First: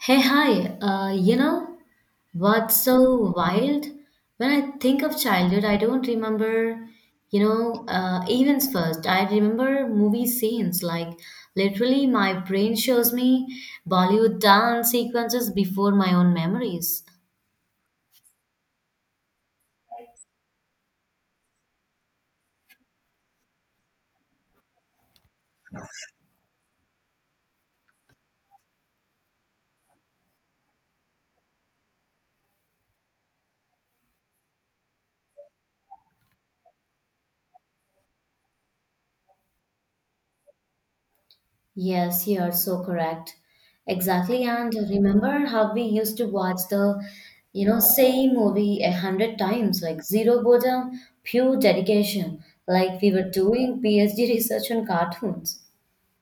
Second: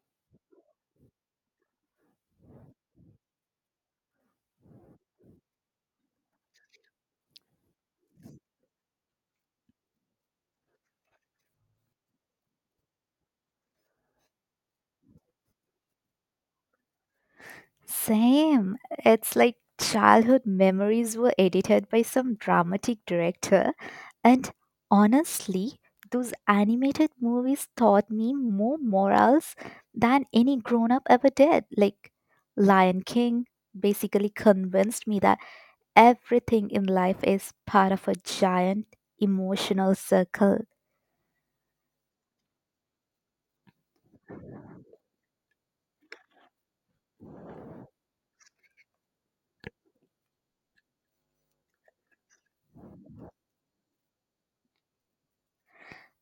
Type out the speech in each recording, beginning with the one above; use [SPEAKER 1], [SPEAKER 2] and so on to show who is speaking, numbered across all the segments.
[SPEAKER 1] Hey, hi. You know what's so wild? When I think of childhood, I don't remember, events first. I remember movie scenes. Like, literally, my brain shows me Bollywood dance sequences before my own memories.
[SPEAKER 2] Same. It's like childhood memories were edited by some dramatic director. And honestly, those animated movies taught me more morals than any grown up ever did. Like Lion King basically convinced me that everything in life is part of a giant emotional circle.
[SPEAKER 1] Yes, you are so correct. Exactly. And remember how we used to watch the same movie a hundred times, like zero boredom, pure dedication, like we were doing PhD research on cartoons.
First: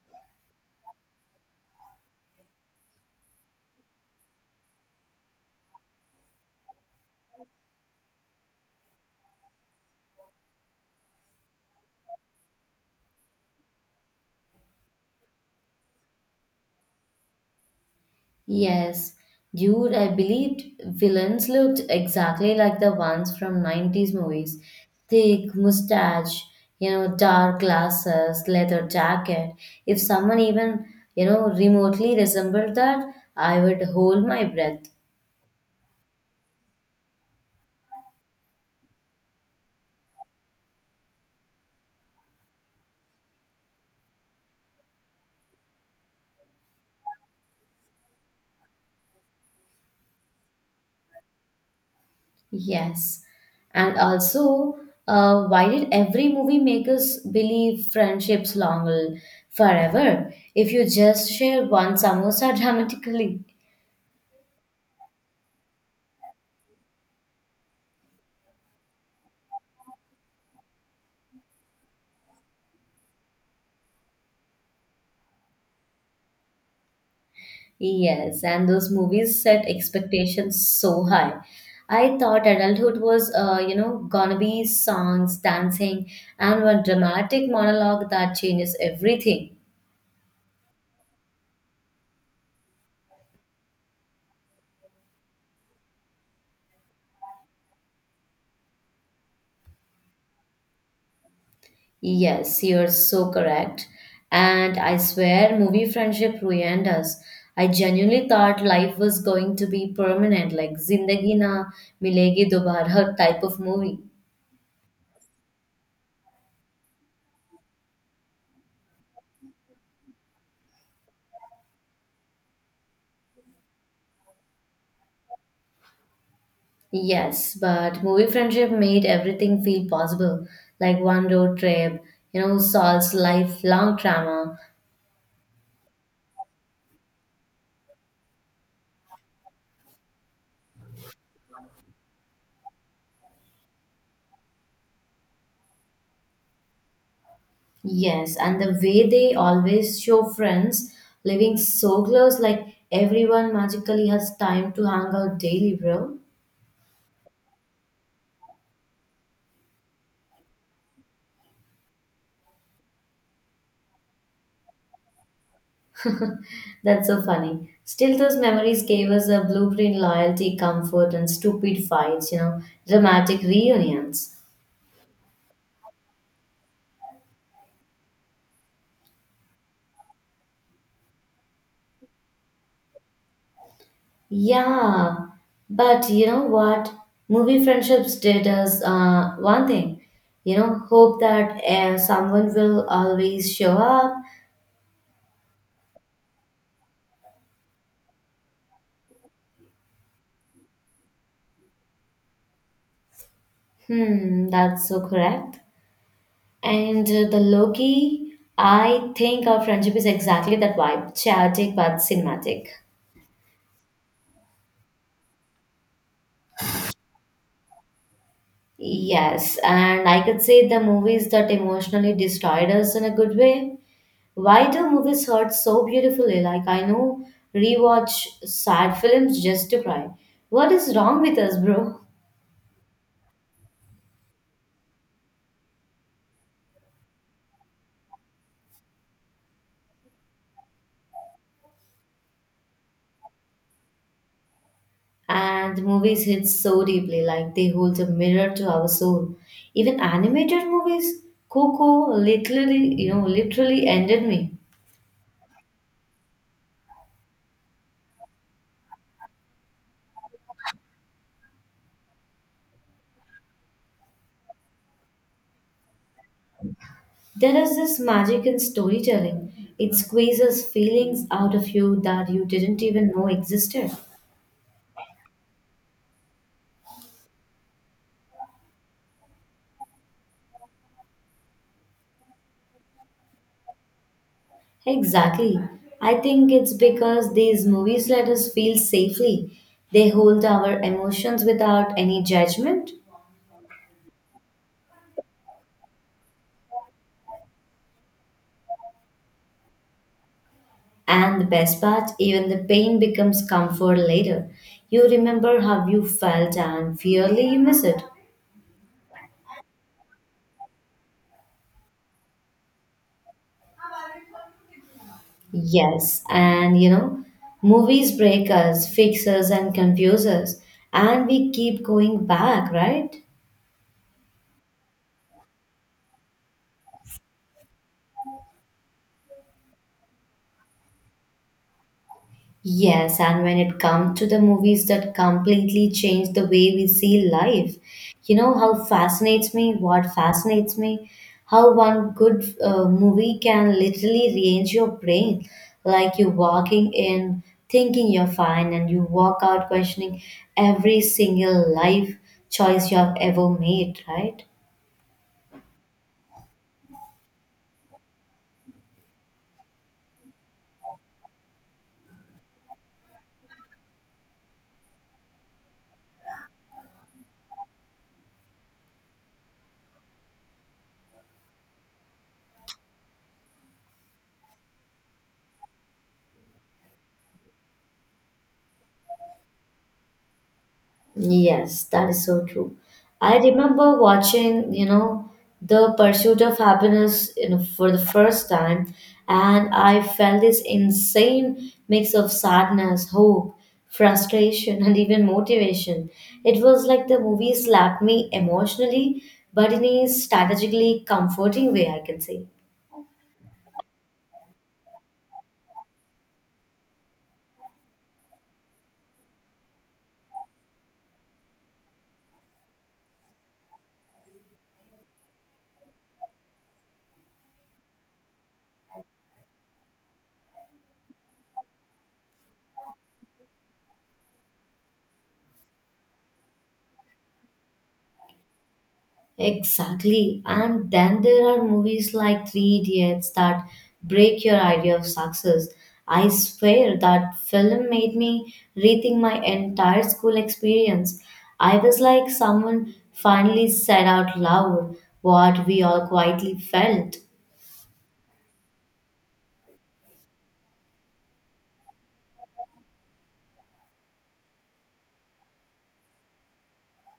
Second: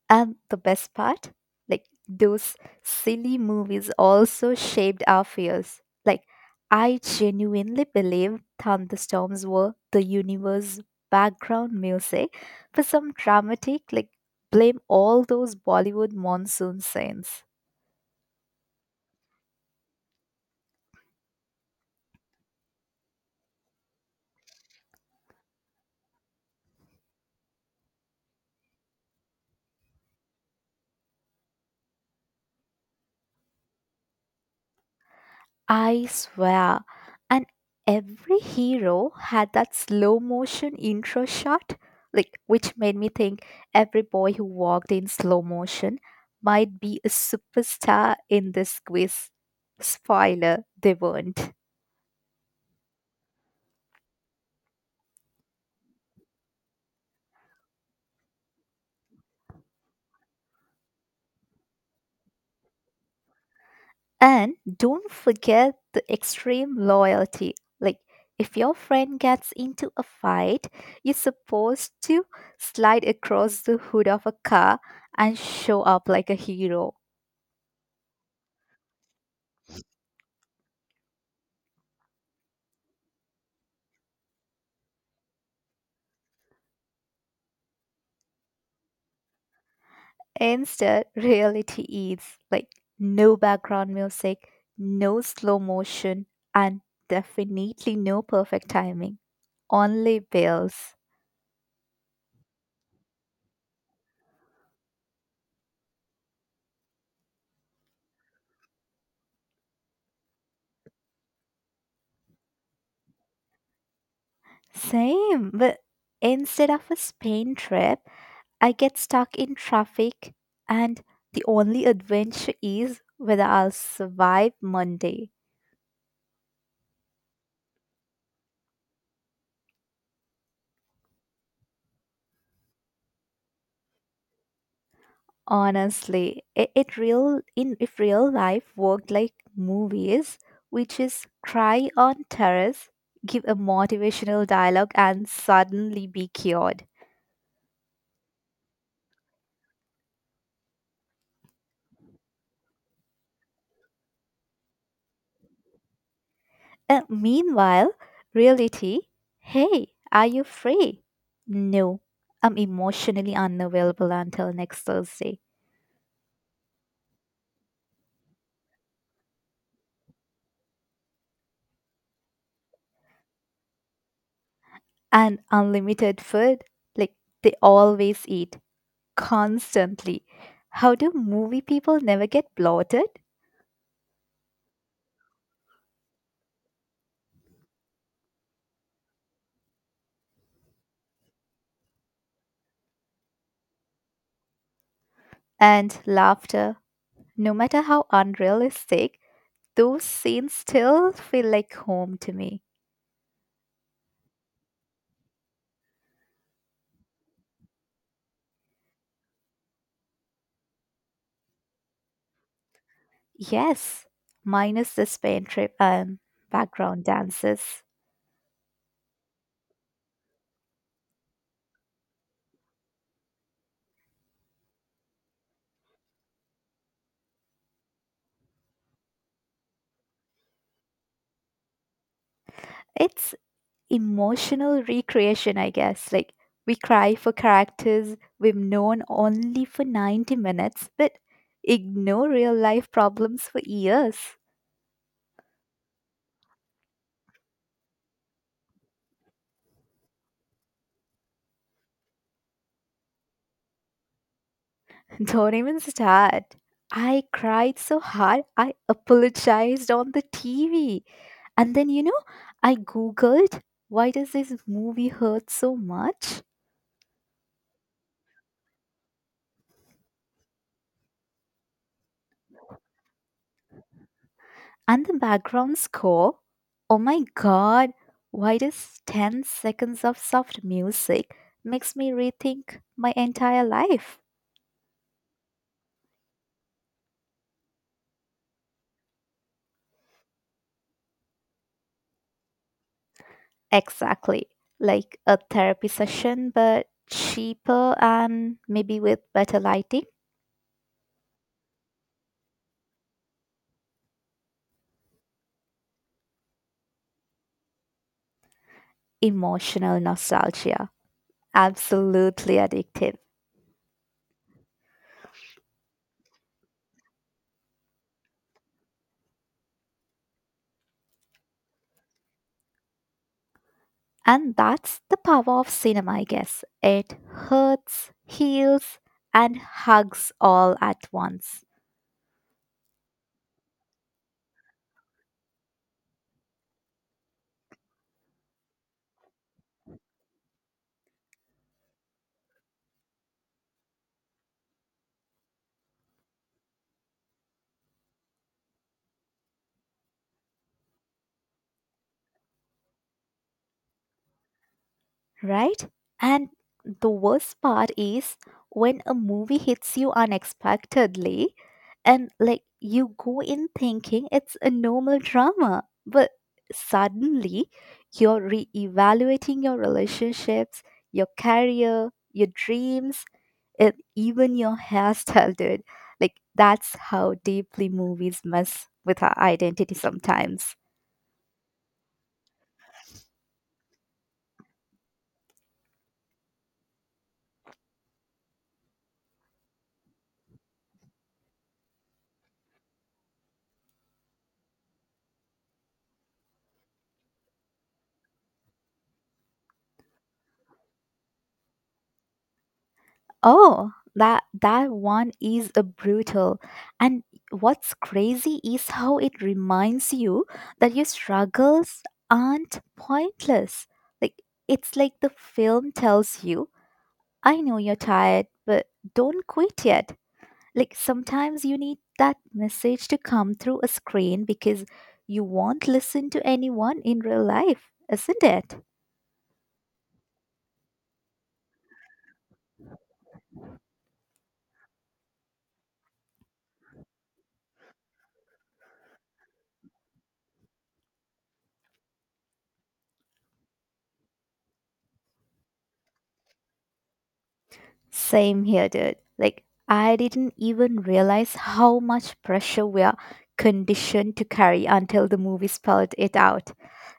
[SPEAKER 2] And the best part, like those silly movies also shaped our fears. Like, I genuinely believe thunderstorms were the universe background music for some dramatic, like, blame all those Bollywood monsoon scenes.
[SPEAKER 1] Yes, dude, I believed villains looked exactly like the ones from 90s movies. Thick mustache, dark glasses, leather jacket. If someone remotely resembled that, I would hold my breath.
[SPEAKER 2] I swear. And every hero had that slow motion intro shot, like which made me think every boy who walked in slow motion might be a superstar in this quiz. Spoiler, they weren't.
[SPEAKER 1] Yes. And also, why did every movie make us believe friendships long forever if you just share one samosa dramatically?
[SPEAKER 2] And don't forget the extreme loyalty. Like, if your friend gets into a fight, you're supposed to slide across the hood of a car and show up like a hero.
[SPEAKER 1] Yes, and those movies set expectations so high. I thought adulthood was, gonna be songs, dancing, and one dramatic monologue that changes everything.
[SPEAKER 2] Instead, reality is like no background music, no slow motion, and definitely no perfect timing. Only bills.
[SPEAKER 1] Yes, you're so correct. And I swear, movie friendship ruined us. I genuinely thought life was going to be permanent, like Zindagi Na Milegi Dobara type of movie.
[SPEAKER 2] Same, but instead of a Spain trip, I get stuck in traffic, and the only adventure is whether I'll survive Monday.
[SPEAKER 1] Yes, but movie friendship made everything feel possible, like one road trip, Saul's lifelong trauma.
[SPEAKER 2] Honestly, it real in if real life worked like movies, which is cry on terrace, give a motivational dialogue, and suddenly be cured.
[SPEAKER 1] Yes, and the way they always show friends living so close, like everyone magically has time to hang out daily, bro.
[SPEAKER 2] Meanwhile, reality, hey, are you free? No, I'm emotionally unavailable until next Thursday.
[SPEAKER 1] That's so funny. Still, those memories gave us a blueprint loyalty, comfort, and stupid fights, dramatic reunions.
[SPEAKER 2] And unlimited food, like they always eat constantly. How do movie people never get bloated?
[SPEAKER 1] Yeah, but you know what? Movie friendships did us one thing. You know, hope that someone will always show up.
[SPEAKER 2] And laughter. No matter how unrealistic, those scenes still feel like home to me.
[SPEAKER 1] Hmm, that's so correct. And the Loki, I think our friendship is exactly that vibe, chaotic but cinematic.
[SPEAKER 2] Yes, minus the Spain trip and background dances.
[SPEAKER 1] Yes, and I could say the movies that emotionally destroyed us in a good way. Why do movies hurt so beautifully? Like I know rewatch sad films just to cry. What is wrong with us, bro?
[SPEAKER 2] It's emotional recreation, I guess. Like, we cry for characters we've known only for 90 minutes, but ignore real life problems for years.
[SPEAKER 1] And movies hit so deeply, like they hold a mirror to our soul. Even animated movies, Coco literally ended me.
[SPEAKER 2] Don't even start. I cried so hard, I apologized on the TV. And then, you know, I googled why does this movie hurt so much?
[SPEAKER 1] There is this magic in storytelling. It squeezes feelings out of you that you didn't even know existed.
[SPEAKER 2] And the background score, oh my god, why does 10 seconds of soft music makes me rethink my entire life?
[SPEAKER 1] Exactly. I think it's because these movies let us feel safely. They hold our emotions without any judgment.
[SPEAKER 2] Exactly. Like a therapy session, but cheaper and maybe with better lighting.
[SPEAKER 1] And the best part, even the pain becomes comfort later. You remember how you felt and fearly you miss it.
[SPEAKER 2] Emotional nostalgia. Absolutely addictive.
[SPEAKER 1] Yes, and you know, movies break us, fix us, and confuse us. And we keep going back, right?
[SPEAKER 2] And that's the power of cinema, I guess. It hurts, heals, and hugs all at once,
[SPEAKER 1] Yes, and when it comes to the movies that completely change the way we see life, what fascinates me, how one good movie can literally rearrange your brain. Like you walking in, thinking you're fine, and you walk out questioning every single life choice you have ever made, right?
[SPEAKER 2] right? And the worst part is when a movie hits you unexpectedly and like you go in thinking it's a normal drama, but suddenly you're re-evaluating your relationships, your career, your dreams, it, even your hairstyle, dude. Like, that's how deeply movies mess with our identity sometimes.
[SPEAKER 1] Yes, that is so true. I remember watching The Pursuit of Happiness, for the first time, and I felt this insane mix of sadness, hope, frustration, and even motivation. It was like the movie slapped me emotionally, but in a strategically comforting way, I can say.
[SPEAKER 2] Oh, that one is a brutal. And what's crazy is how it reminds you that your struggles aren't pointless. Like it's like the film tells you, I know you're tired, but don't quit yet. Like sometimes you need that message to come through a screen because you won't listen to anyone in real life, isn't it?
[SPEAKER 1] Exactly. And then there are movies like Three Idiots that break your idea of success. I swear that film made me rethink my entire school experience. I was like someone finally said out loud what we all quietly felt.
[SPEAKER 2] Same here, dude. Like I didn't even realize how much pressure we are conditioned to carry until the movie spelled it out.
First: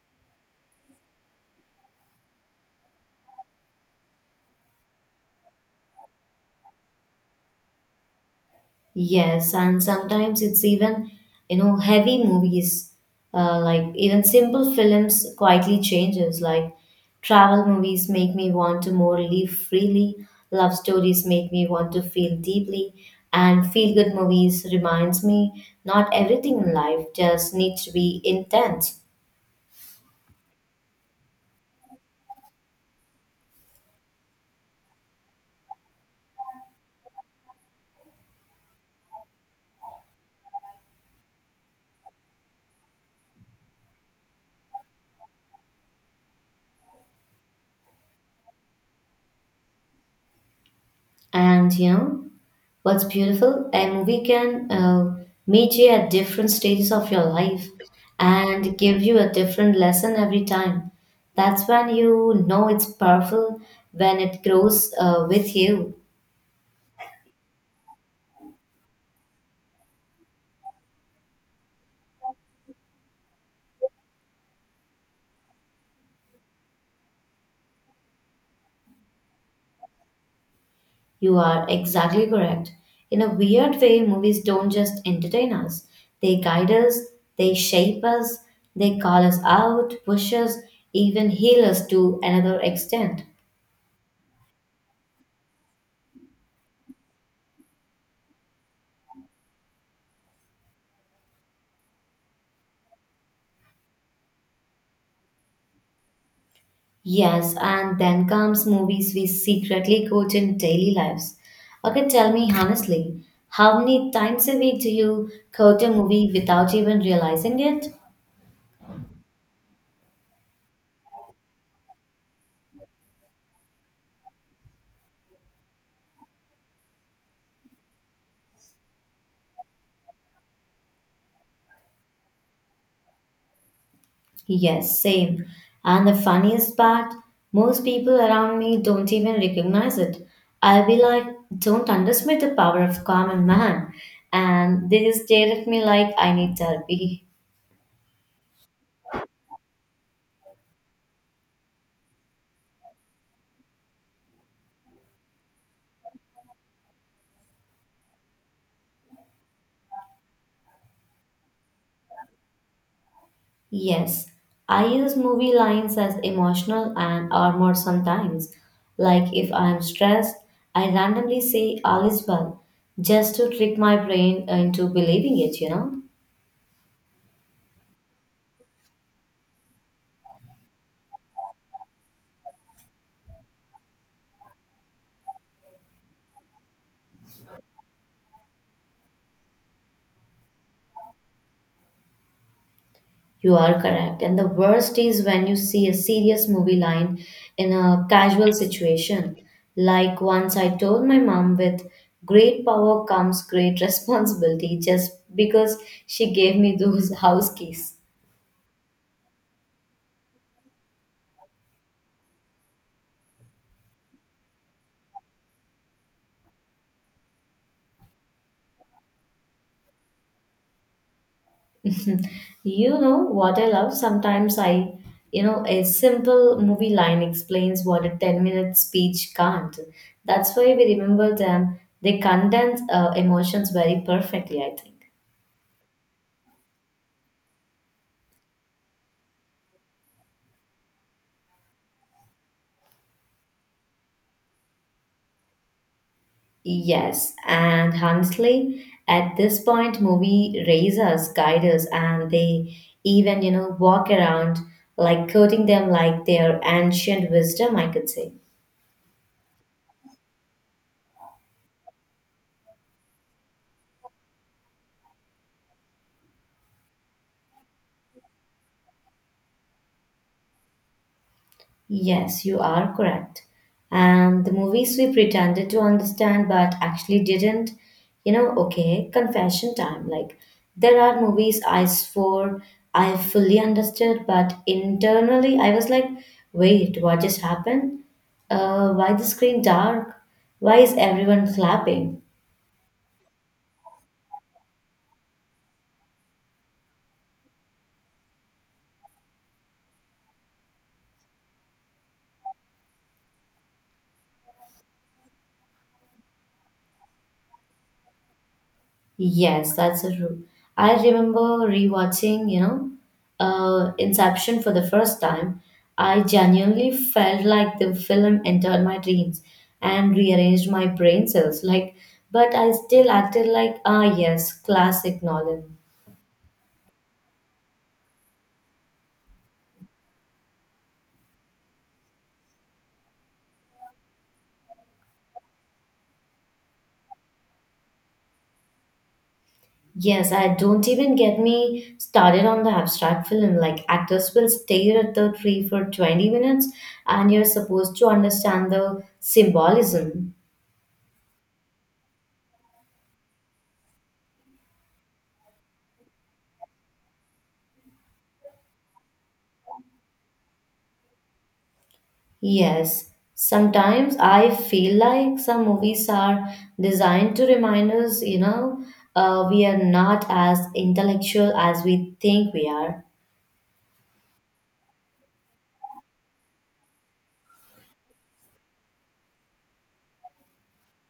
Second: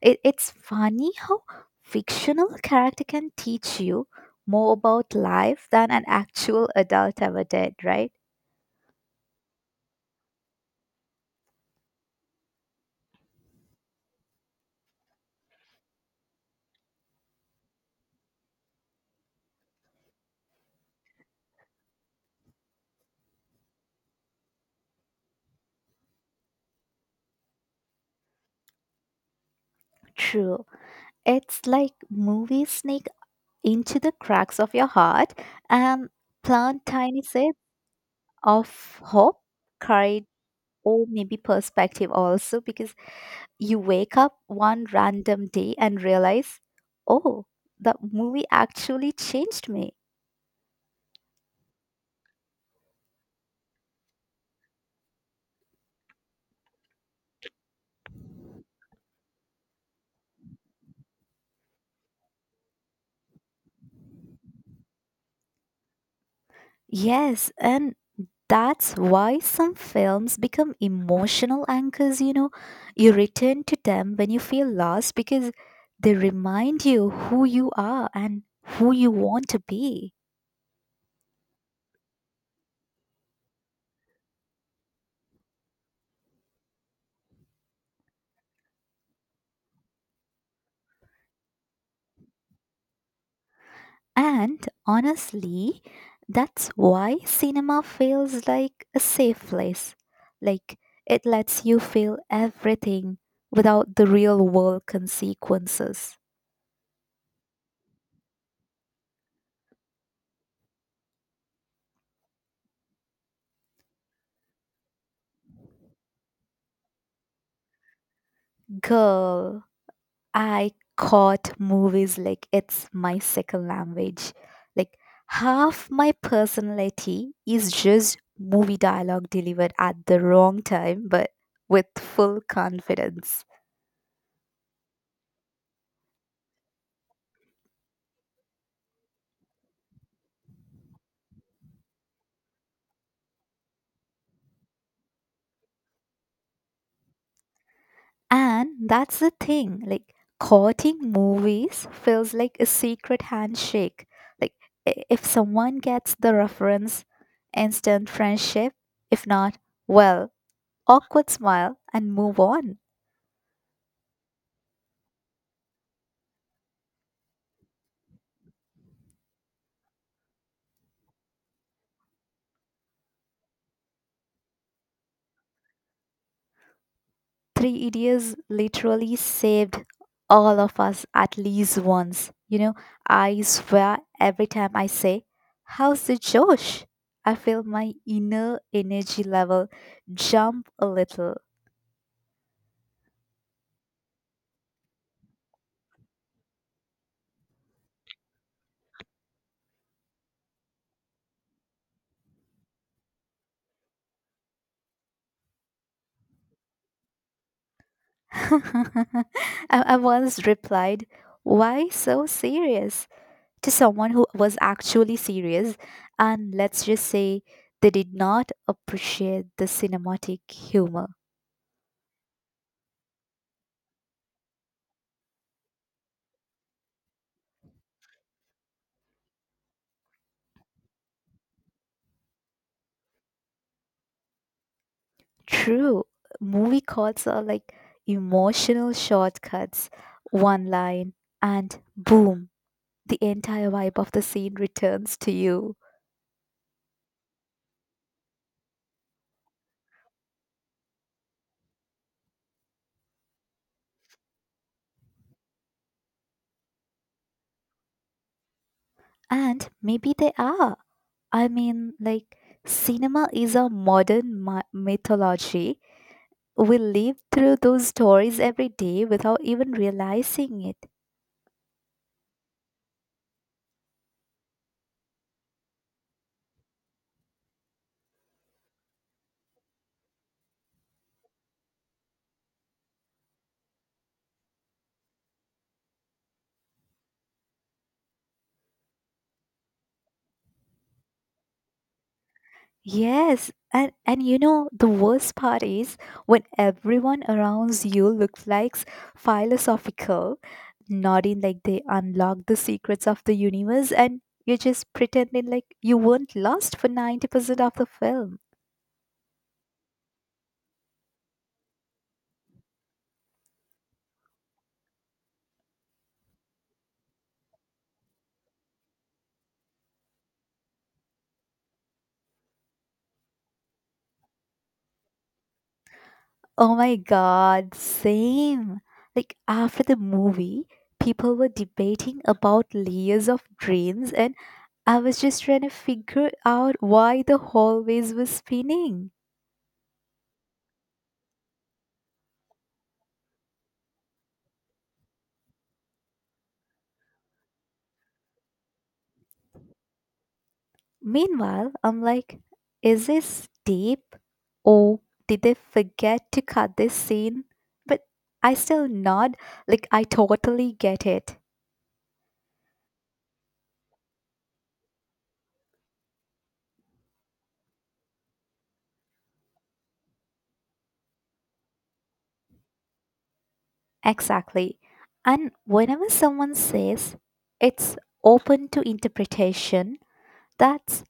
[SPEAKER 2] It's funny how fictional character can teach you more about life than an actual adult ever did, right?
[SPEAKER 1] Yes, and sometimes it's even heavy movies, like even simple films quietly changes. Like travel movies make me want to more live freely, love stories make me want to feel deeply, and feel good movies reminds me not everything in life just needs to be intense.
[SPEAKER 2] True. It's like movies sneak into the cracks of your heart and plant tiny seeds of hope, courage, or maybe perspective also because you wake up one random day and realize, oh, the movie actually changed me.
[SPEAKER 1] And you know, what's beautiful, a movie can meet you at different stages of your life and give you a different lesson every time. That's when you know it's powerful, when it grows with you.
[SPEAKER 2] Yes, and that's why some films become emotional anchors, you know. You return to them when you feel lost because they remind you who you are and who you want to be.
[SPEAKER 1] You are exactly correct. In a weird way, movies don't just entertain us, they guide us, they shape us, they call us out, push us, even heal us to another extent.
[SPEAKER 2] And honestly, that's why cinema feels like a safe place. Like it lets you feel everything without the real world consequences.
[SPEAKER 1] Yes, and then comes movies we secretly quote in daily lives. Okay, tell me honestly, how many times a week do you quote a movie without even realizing it?
[SPEAKER 2] Girl, I caught movies like it's my second language. Like half my personality is just movie dialogue delivered at the wrong time but with full confidence.
[SPEAKER 1] Yes, same. And the funniest part, most people around me don't even recognize it. I'll be like, don't underestimate the power of common man. And they just stare at me like I need therapy.
[SPEAKER 2] And that's the thing, like courting movies feels like a secret handshake. Like if someone gets the reference, instant friendship. If not, well, awkward smile and move on.
[SPEAKER 1] Yes, I use movie lines as emotional and armor sometimes. Like if I am stressed, I randomly say all is well just to trick my brain into believing it, you know?
[SPEAKER 2] Three Idiots literally saved all of us at least once. You know, I swear every time I say, how's the Josh? I feel my inner energy level jump a little.
[SPEAKER 1] You are correct. And the worst is when you see a serious movie line in a casual situation. Like once I told my mom with great power comes great responsibility just because she gave me those house keys.
[SPEAKER 2] I, I once replied, why so serious? To someone who was actually serious, and let's just say they did not appreciate the cinematic humor.
[SPEAKER 1] You know what I love? Sometimes a simple movie line explains what a 10-minute speech can't. That's why we remember them. They condense emotions very perfectly, I think.
[SPEAKER 2] True, movie calls are like emotional shortcuts, one line, and boom, the entire vibe of the scene returns to you.
[SPEAKER 1] Yes, and honestly, at this point, movie raise us, guide us, and they even walk around like quoting them like their ancient wisdom, I could say.
[SPEAKER 2] And maybe they are. I mean, like, cinema is a modern mythology. We live through those stories every day without even realizing it.
[SPEAKER 1] Yes, you are correct. And the movies we pretended to understand but actually didn't. Okay, confession time. Like, there are movies I swore I fully understood, but internally I was like, wait, what just happened? Why the screen dark? Why is everyone clapping?
[SPEAKER 2] Yes, and you know the worst part is when everyone around you looks like philosophical, nodding like they unlocked the secrets of the universe, and you're just pretending like you weren't lost for 90% of the film.
[SPEAKER 1] Yes, that's a true. I remember rewatching Inception for the first time. I genuinely felt like the film entered my dreams and rearranged my brain cells. Like, but I still acted like, ah, yes, classic Nolan.
[SPEAKER 2] Oh my god, same. Like after the movie, people were debating about layers of drains and I was just trying to figure out why the hallways were spinning.
[SPEAKER 1] Yes, I don't even get me started on the abstract film. Like actors will stare at the tree for 20 minutes and you're supposed to understand the symbolism.
[SPEAKER 2] Meanwhile, I'm like, is this deep? Or did they forget to cut this scene? But I still nod, like, I totally get it.
[SPEAKER 1] Yes, sometimes I feel like some movies are designed to remind us, we are not as intellectual as we think we are.
[SPEAKER 2] Exactly. And whenever someone says it's open to interpretation, that's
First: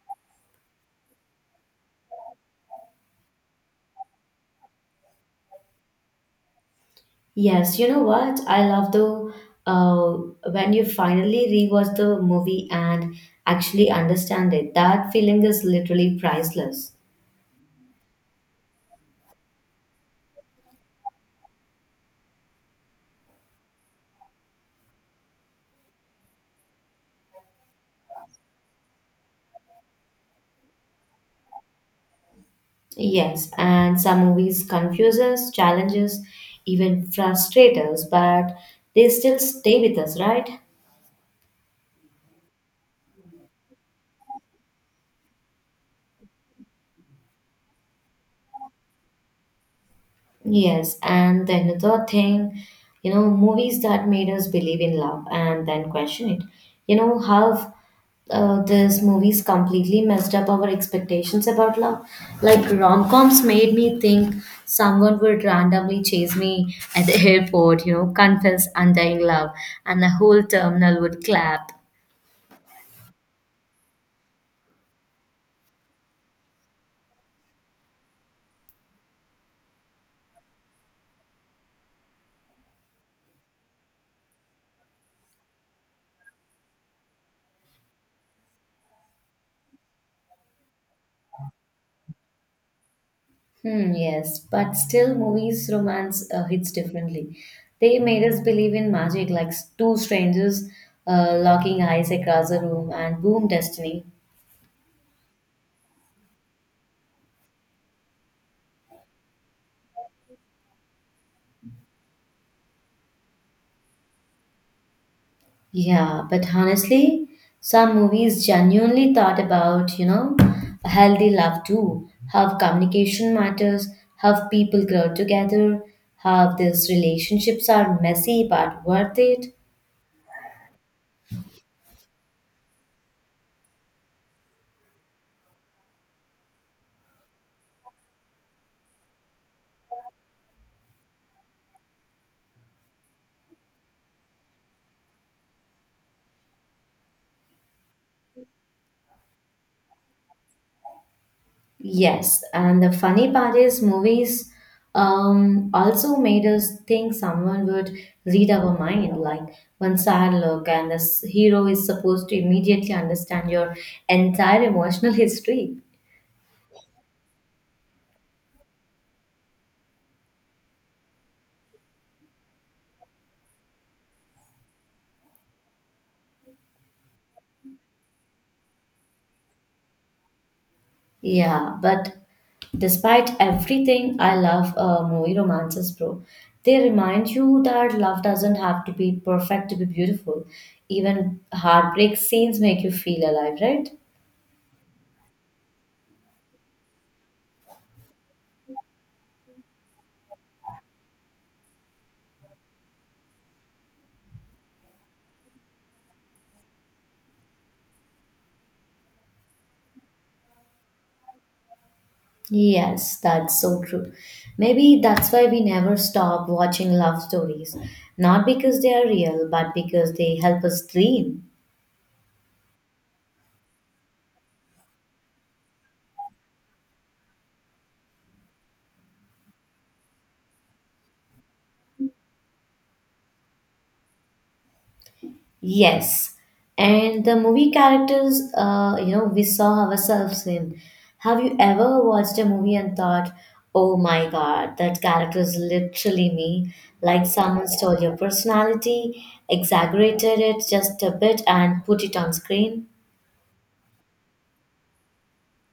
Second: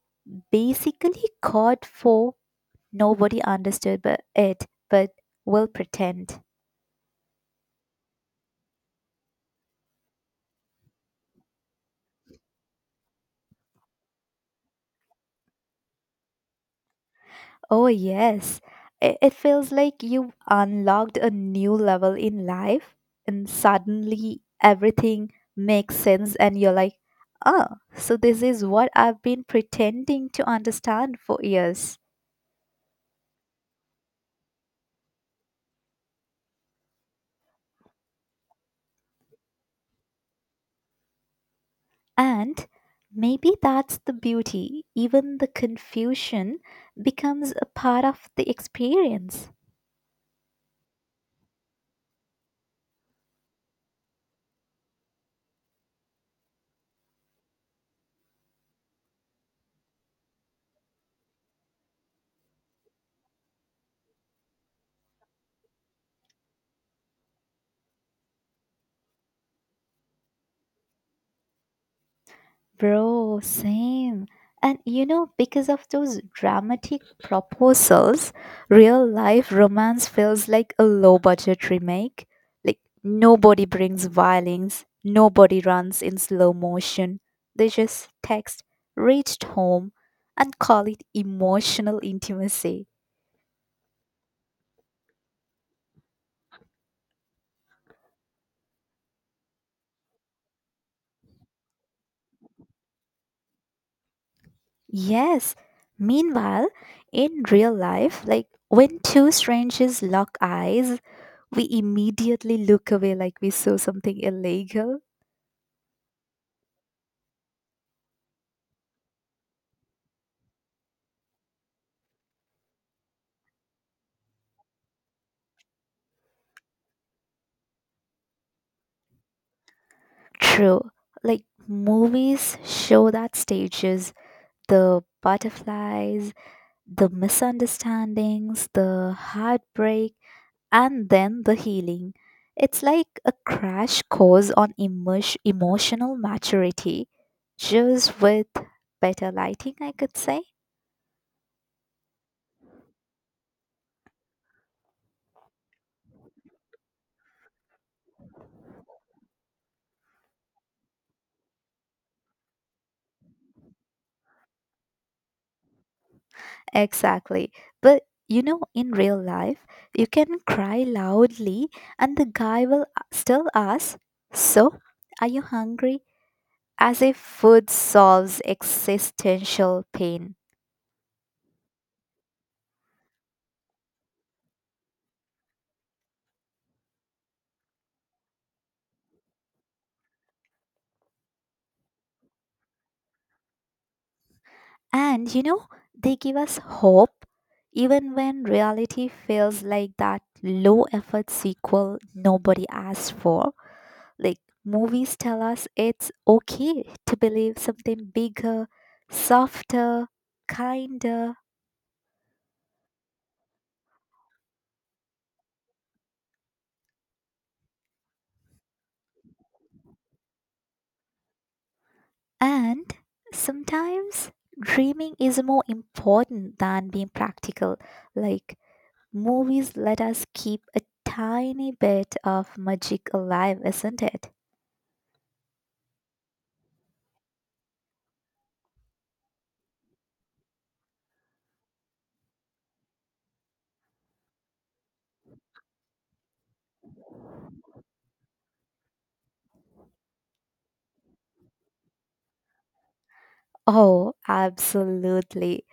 [SPEAKER 2] basically code for nobody understood but it but will pretend.
[SPEAKER 1] Yes, you know what? I love the uh, when you finally rewatch the movie and actually understand it. That feeling is literally priceless.
[SPEAKER 2] Oh yes. It feels like you unlocked a new level in life and suddenly everything makes sense and you're like, oh, so this is what I've been pretending to understand for years.
[SPEAKER 1] Yes, and some movies confuse us, challenge us, even frustrate us, but they still stay with us, right?
[SPEAKER 2] And maybe that's the beauty, even the confusion becomes a part of the experience.
[SPEAKER 1] Yes, and then another thing, you know, movies that made us believe in love and then question it. You know, how these movies completely messed up our expectations about love. Like rom-coms made me think someone would randomly chase me at the airport, confess undying love, and the whole terminal would clap.
[SPEAKER 2] Bro, same. And you know, because of those dramatic proposals, real life romance feels like a low budget remake. Like, nobody brings violins, nobody runs in slow motion. They just text, reached home, and call it emotional intimacy.
[SPEAKER 1] Hmm, yes, but still, movies romance hits differently. They made us believe in magic, like two strangers locking eyes across a room and boom, destiny.
[SPEAKER 2] Yes. Meanwhile, in real life, like when two strangers lock eyes, we immediately look away like we saw something illegal.
[SPEAKER 1] Yeah, but honestly, some movies genuinely thought about a healthy love too. How communication matters, how people grow together, how these relationships are messy but worth it.
[SPEAKER 2] True. Like movies show that stages, the butterflies, the misunderstandings, the heartbreak, and then the healing. It's like a crash course on emotional maturity, just with better lighting, I could say.
[SPEAKER 1] Yes, and the funny part is movies also made us think someone would read our mind. Like one sad look, and this hero is supposed to immediately understand your entire emotional history.
[SPEAKER 2] Exactly. But you know, in real life, you can cry loudly and the guy will still ask, so, are you hungry? As if food solves existential pain.
[SPEAKER 1] Yeah, but despite everything, I love movie romances, bro. They remind you that love doesn't have to be perfect to be beautiful. Even heartbreak scenes make you feel alive, right?
[SPEAKER 2] And you know, they give us hope even when reality feels like that low effort sequel nobody asked for. Like, movies tell us it's okay to believe something bigger, softer, kinder.
[SPEAKER 1] Yes, that's so true. Maybe that's why we never stop watching love stories. Not because they are real, but because they help us dream.
[SPEAKER 2] And sometimes dreaming is more important than being practical. Like movies let us keep a tiny bit of magic alive, isn't it?
[SPEAKER 1] Yes. And the movie characters, we saw ourselves in. Have you ever watched a movie and thought, oh my god, that character is literally me? Like someone stole your personality, exaggerated it just a bit, and put it on screen?
[SPEAKER 2] Oh, absolutely.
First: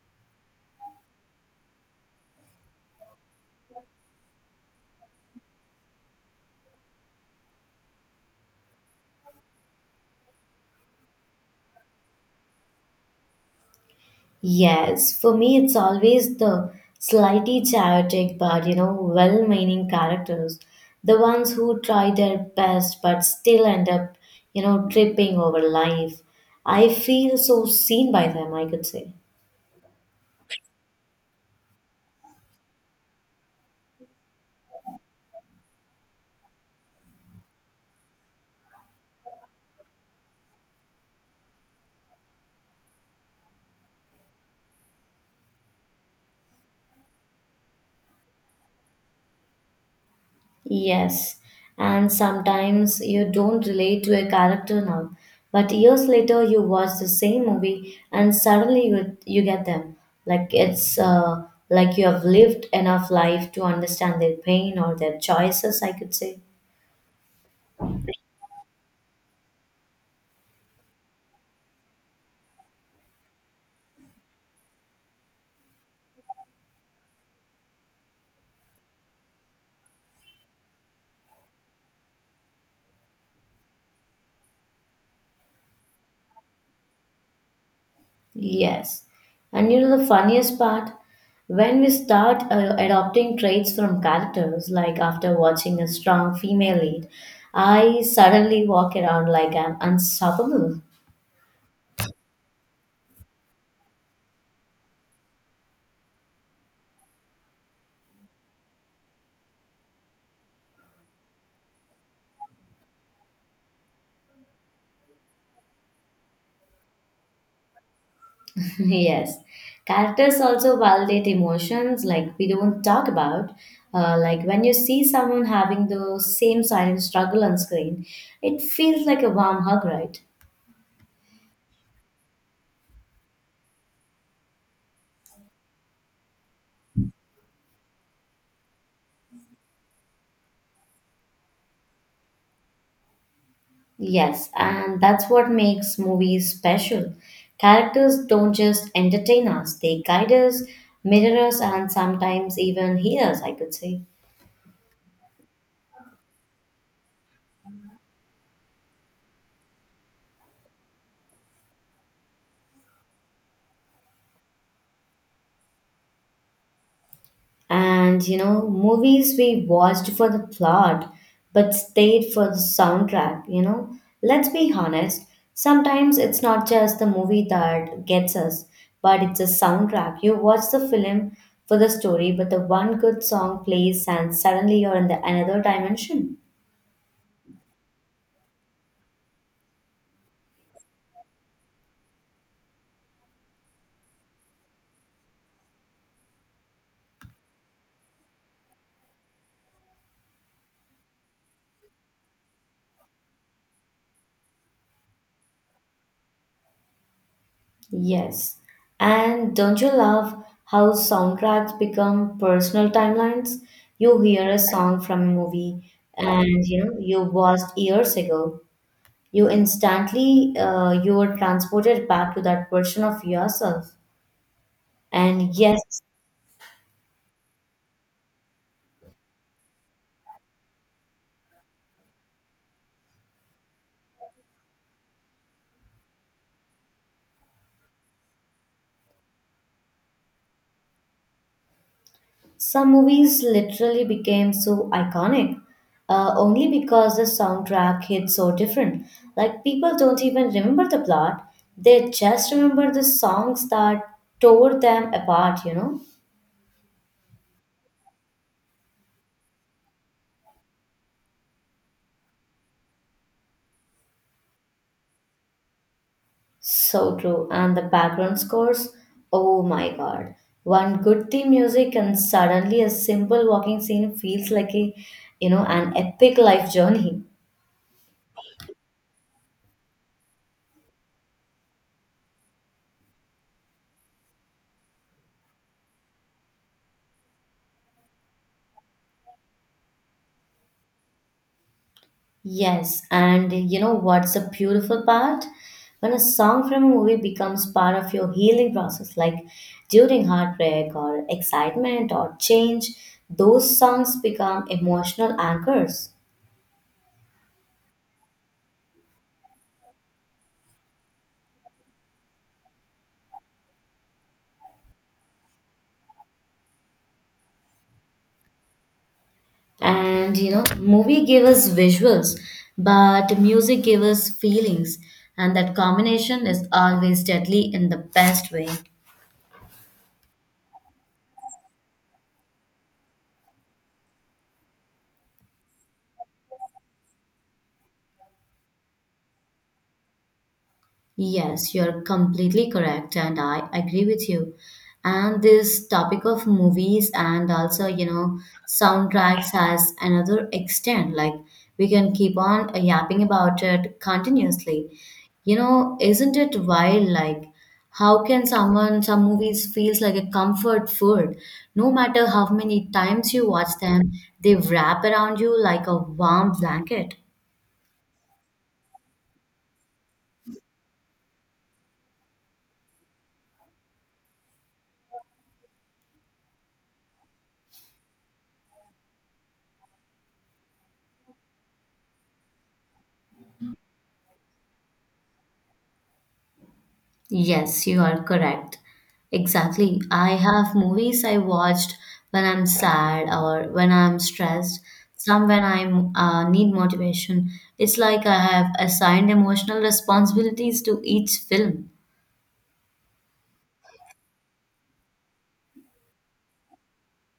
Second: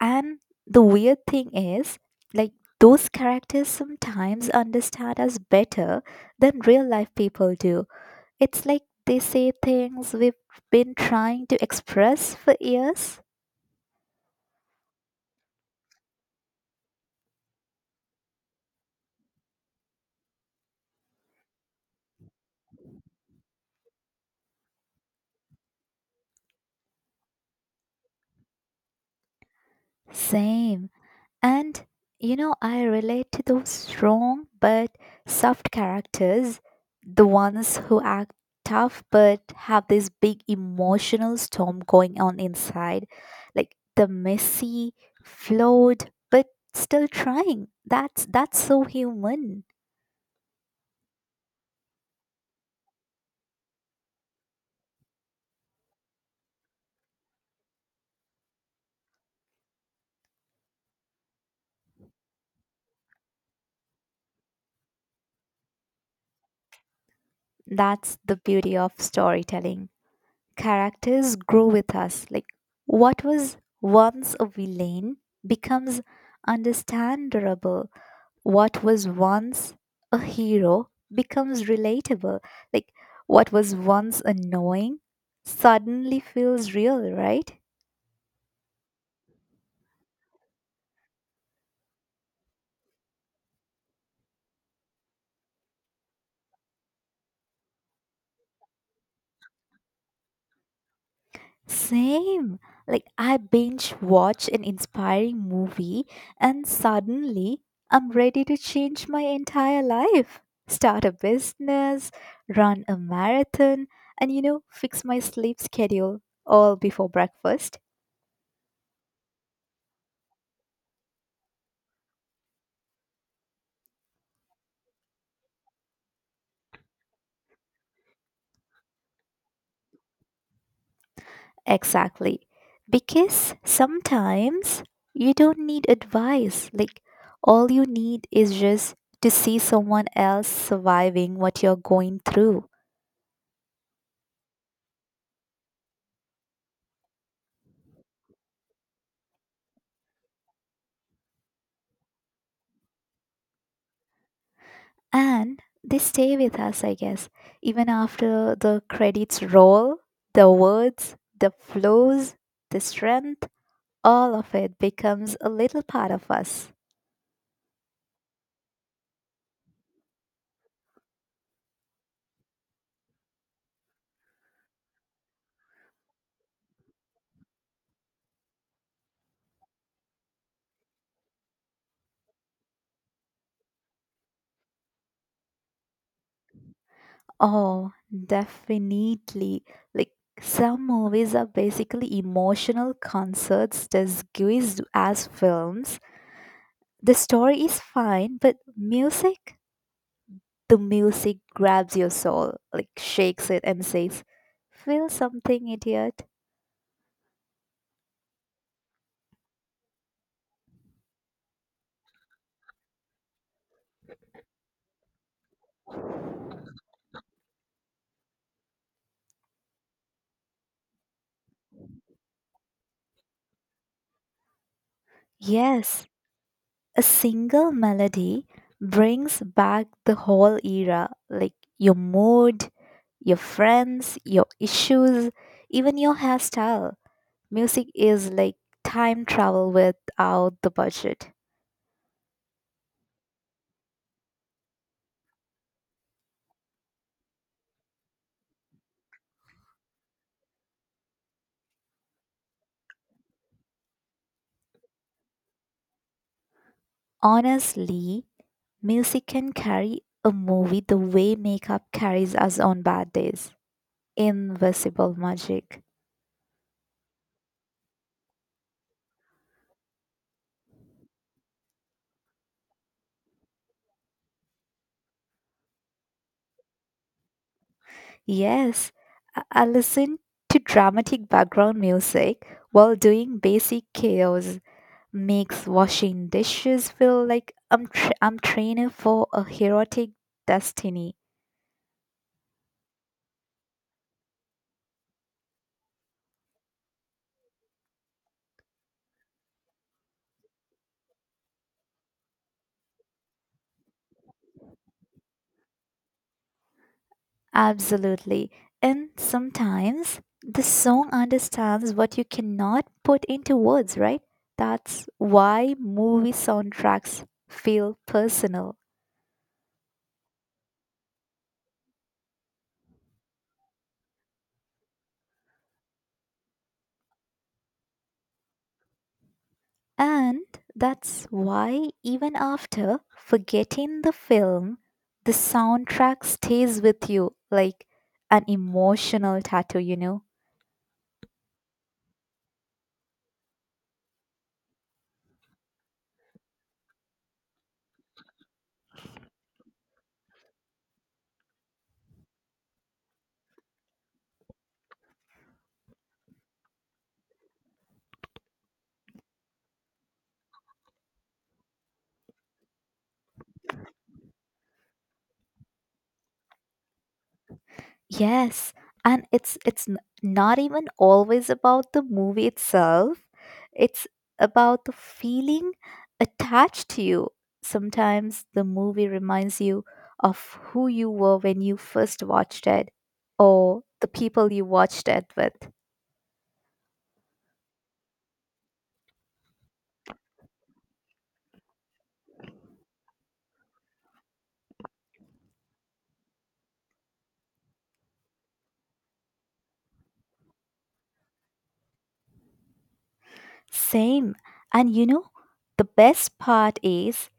[SPEAKER 2] And the weird thing is, like, those characters sometimes understand us better than real life people do. It's like they say things we've been trying to express for years.
[SPEAKER 1] Yes, for me, it's always the slightly chaotic but you know well meaning characters, the ones who try their best but still end up you know tripping over life. I feel so seen by them, I could say.
[SPEAKER 2] Same. And you know, I relate to those strong but soft characters, the ones who act tough but have this big emotional storm going on inside, like the messy, flawed, but still trying. That's so human.
[SPEAKER 1] Yes, and sometimes you don't relate to a character now, but years later you watch the same movie and suddenly you get them. Like it's like you have lived enough life to understand their pain or their choices, I could say.
[SPEAKER 2] That's the beauty of storytelling. Characters grow with us. Like what was once a villain becomes understandable, what was once a hero becomes relatable. Like what was once annoying suddenly feels real, right?
[SPEAKER 1] Yes. And you know the funniest part? When we start adopting traits from characters, like after watching a strong female lead, I suddenly walk around like I'm unstoppable.
[SPEAKER 2] Same. Like I binge watch an inspiring movie and suddenly I'm ready to change my entire life. Start a business, run a marathon, and you know, fix my sleep schedule all before breakfast.
[SPEAKER 1] Yes, characters also validate emotions like we don't talk about. Like when you see someone having the same silent struggle on screen, it feels like a warm hug, right?
[SPEAKER 2] Exactly. Because sometimes you don't need advice. Like, all you need is just to see someone else surviving what you're going through.
[SPEAKER 1] Yes, and that's what makes movies special. Characters don't just entertain us, they guide us, mirror us, and sometimes even heal us, I could say.
[SPEAKER 2] And they stay with us, I guess. Even after the credits roll, the words, the flows, the strength, all of it becomes a little part of us.
[SPEAKER 1] And you know, movies we watched for the plot but stayed for the soundtrack, you know. Let's be honest, sometimes it's not just the movie that gets us, but it's a soundtrack. You watch the film for the story, but the one good song plays and suddenly you're in the another dimension.
[SPEAKER 2] Oh, definitely. Like some movies are basically emotional concerts disguised as films. The story is fine, but music, the music grabs your soul, like shakes it and says, feel something, idiot.
[SPEAKER 1] Yes. And don't you love how soundtracks become personal timelines? You hear a song from a movie and you know you watched years ago you instantly you are transported back to that version of yourself and yes,
[SPEAKER 2] Yes, a single melody brings back the whole era, like your mood, your friends, your issues, even your hairstyle. Music is like time travel without the budget.
[SPEAKER 1] some movies literally became so iconic only because the soundtrack hit so different, like people don't even remember the plot, they just remember the songs that tore them apart, you know.
[SPEAKER 2] Honestly, music can carry a movie the way makeup carries us on bad days. Invisible magic.
[SPEAKER 1] So true. And the background scores, oh my god. One good theme music and suddenly a simple walking scene feels like a, you know, an epic life journey.
[SPEAKER 2] Yes, I listen to dramatic background music while doing basic chaos. Makes washing dishes feel like I'm training for a heroic destiny.
[SPEAKER 1] Yes, and you know what's the beautiful part? When a song from a movie becomes part of your healing process, like during heartbreak or excitement or change, those songs become emotional anchors.
[SPEAKER 2] Absolutely. And sometimes the song understands what you cannot put into words, right? That's why movie soundtracks feel personal.
[SPEAKER 1] And you know, movie gave us visuals but music gave us feelings, and that combination is always deadly in the best way.
[SPEAKER 2] And that's why, even after forgetting the film, the soundtrack stays with you like an emotional tattoo, you know?
[SPEAKER 1] Yes, you're completely correct, and I agree with you. And this topic of movies and also, you know, soundtracks has another extent. Like, we can keep on yapping about it continuously. You know, isn't it wild? Like how can someone some movies feels like a comfort food? No matter how many times you watch them, they wrap around you like a warm blanket.
[SPEAKER 2] Yes, and not even always about the movie itself. It's about the feeling attached to you. Sometimes the movie reminds you of who you were when you first watched it or the people you watched it with.
[SPEAKER 1] Yes, you are correct. Exactly. I have movies I watched when I'm sad or when I'm stressed, some when I need motivation. It's like I have assigned emotional responsibilities to each film.
[SPEAKER 2] Same. And you know, the best part is,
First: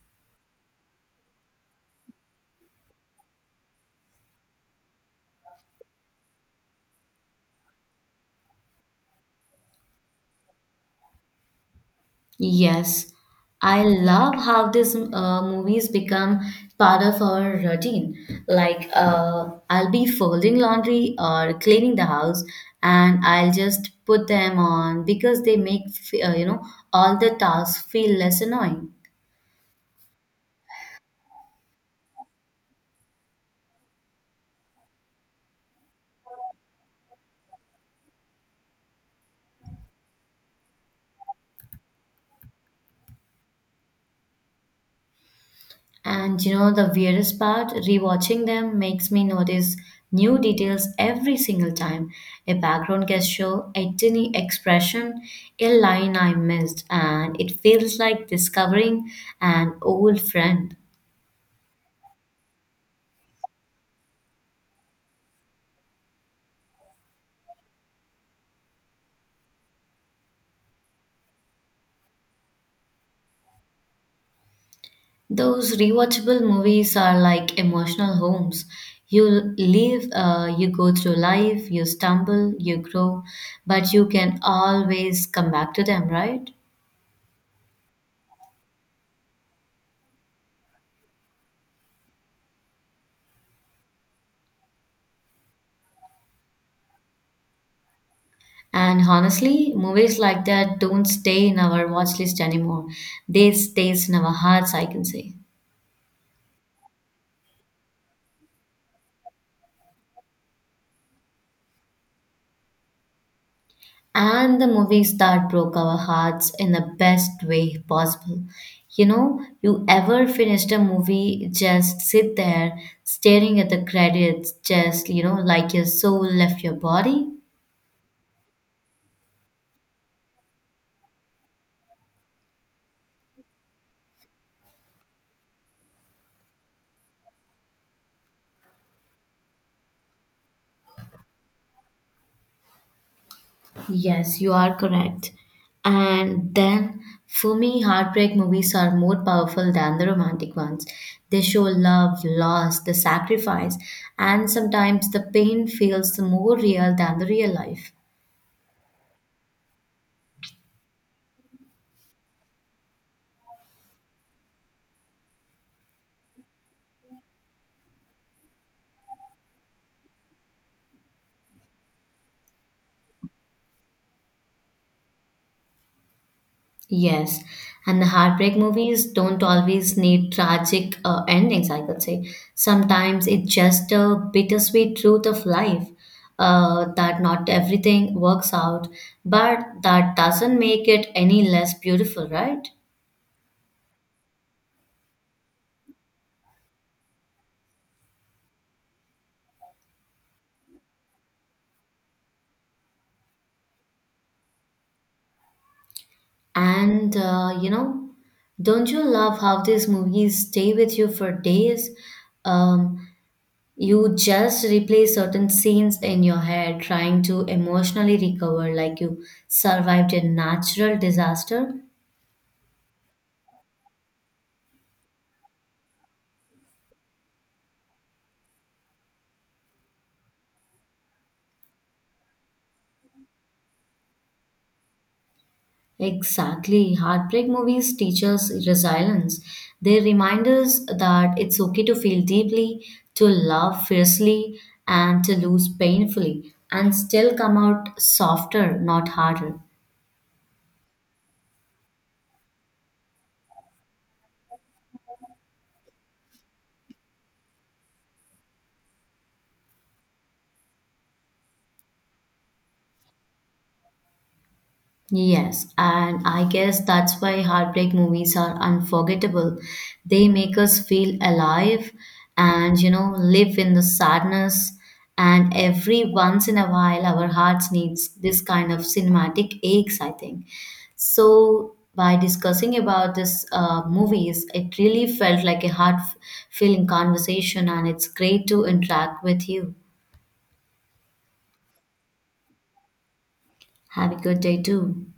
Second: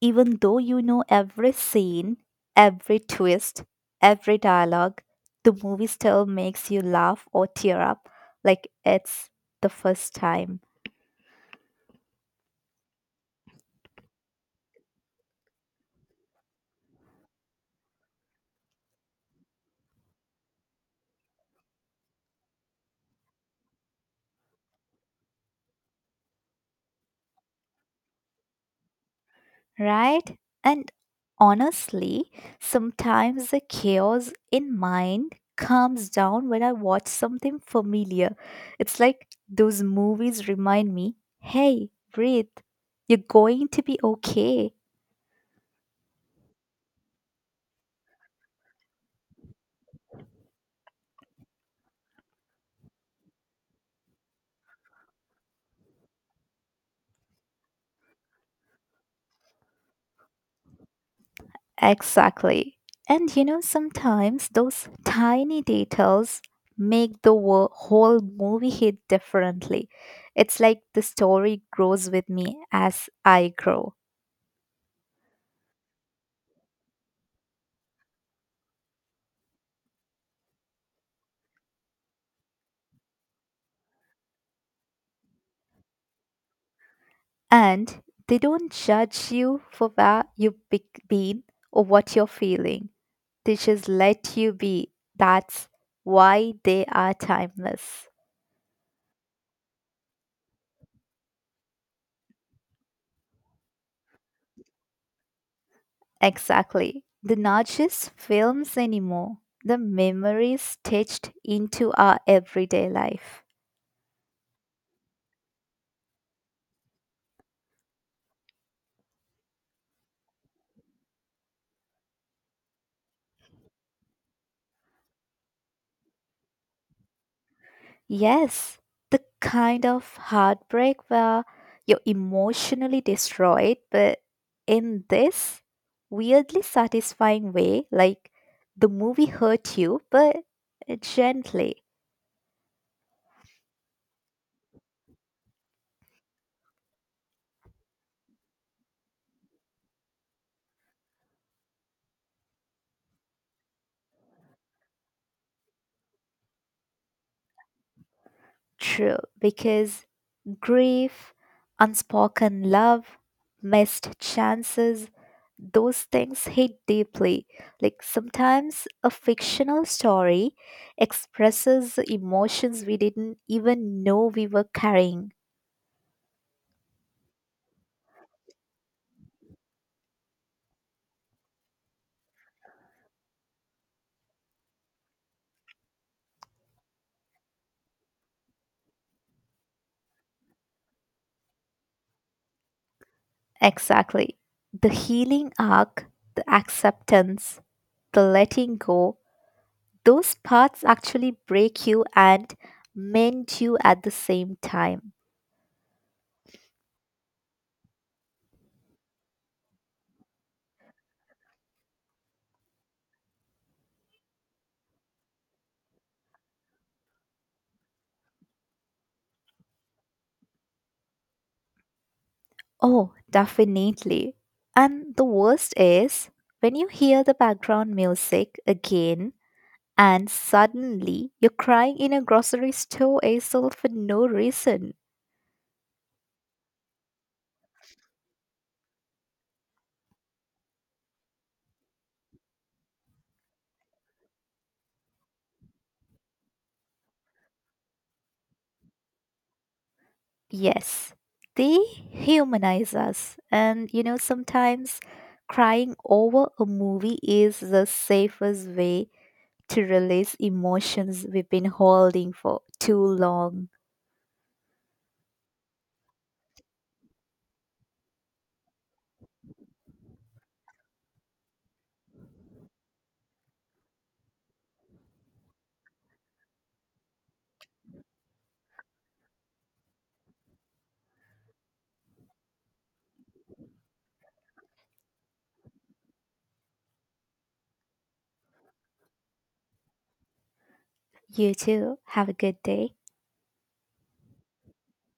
[SPEAKER 2] even though you know every scene, every twist, every dialogue, the movie still makes you laugh or tear up like it's the first time,
[SPEAKER 1] Yes, I love how these movies become part of our routine. Like, I'll be folding laundry or cleaning the house, and I'll just put them on because they make, you know, all the tasks feel less annoying.
[SPEAKER 2] right? And honestly, sometimes the chaos in mind calms down when I watch something familiar. It's like those movies remind me, hey, breathe, you're going to be okay.
[SPEAKER 1] And you know, the weirdest part, rewatching them makes me notice new details every single time. A background gesture, a tiny expression, a line I missed, and it feels like discovering an old friend.
[SPEAKER 2] Exactly. And you know, sometimes those tiny details make the whole movie hit differently. It's like the story grows with me as I grow.
[SPEAKER 1] Those rewatchable movies are like emotional homes. You live, you go through life, you stumble, you grow, but you can always come back to them, right?
[SPEAKER 2] And they don't judge you for where been or what you're feeling. They just let you be. That's why they are timeless.
[SPEAKER 1] And honestly, movies like that don't stay in our watch list anymore. They stays in our hearts, I can say.
[SPEAKER 2] Exactly. They're not just films anymore, the memories stitched into our everyday life.
[SPEAKER 1] And the movies that broke our hearts in the best way possible. You know, you ever finished a movie, just sit there staring at the credits, just, you know, like your soul left your body?
[SPEAKER 2] Yes, the kind of heartbreak where you're emotionally destroyed, but in this weirdly satisfying way, like the movie hurt you, but gently.
[SPEAKER 1] Yes, you are correct. And then, for me, heartbreak movies are more powerful than the romantic ones. They show love, loss, the sacrifice, and sometimes the pain feels more real than the real life.
[SPEAKER 2] True, because grief, unspoken love, missed chances, those things hit deeply. Like sometimes a fictional story expresses emotions we didn't even know we were carrying.
[SPEAKER 1] Yes, and the heartbreak movies don't always need tragic endings, I could say. Sometimes it's just a bittersweet truth of life, that not everything works out, but that doesn't make it any less beautiful, right?
[SPEAKER 2] Exactly. The healing arc, the acceptance, the letting go, those parts actually break you and mend you at the same time.
[SPEAKER 1] And you know, don't you love how these movies stay with you for days? Um, You just replay certain scenes in your head, trying to emotionally recover like you survived a natural disaster.
[SPEAKER 2] Oh, definitely. And the worst is when you hear the background music again and suddenly you're crying in a grocery store aisle for no reason.
[SPEAKER 1] Exactly. Heartbreak movies teach us resilience. They remind us that it's okay to feel deeply, to love fiercely, and to lose painfully, and still come out softer, not harder.
[SPEAKER 2] Yes, they humanize us. And you know, sometimes crying over a movie is the safest way to release emotions we've been holding for too long.
[SPEAKER 1] Yes, and I guess that's why heartbreak movies are unforgettable. They make us feel alive and, you know, live in the sadness. And every once in a while, our hearts needs this kind of cinematic aches, I think. So by discussing about this movies, it really felt like a heart-filling conversation, and it's great to interact with you.
[SPEAKER 2] You too. Have a good day.
[SPEAKER 1] Have a good day too.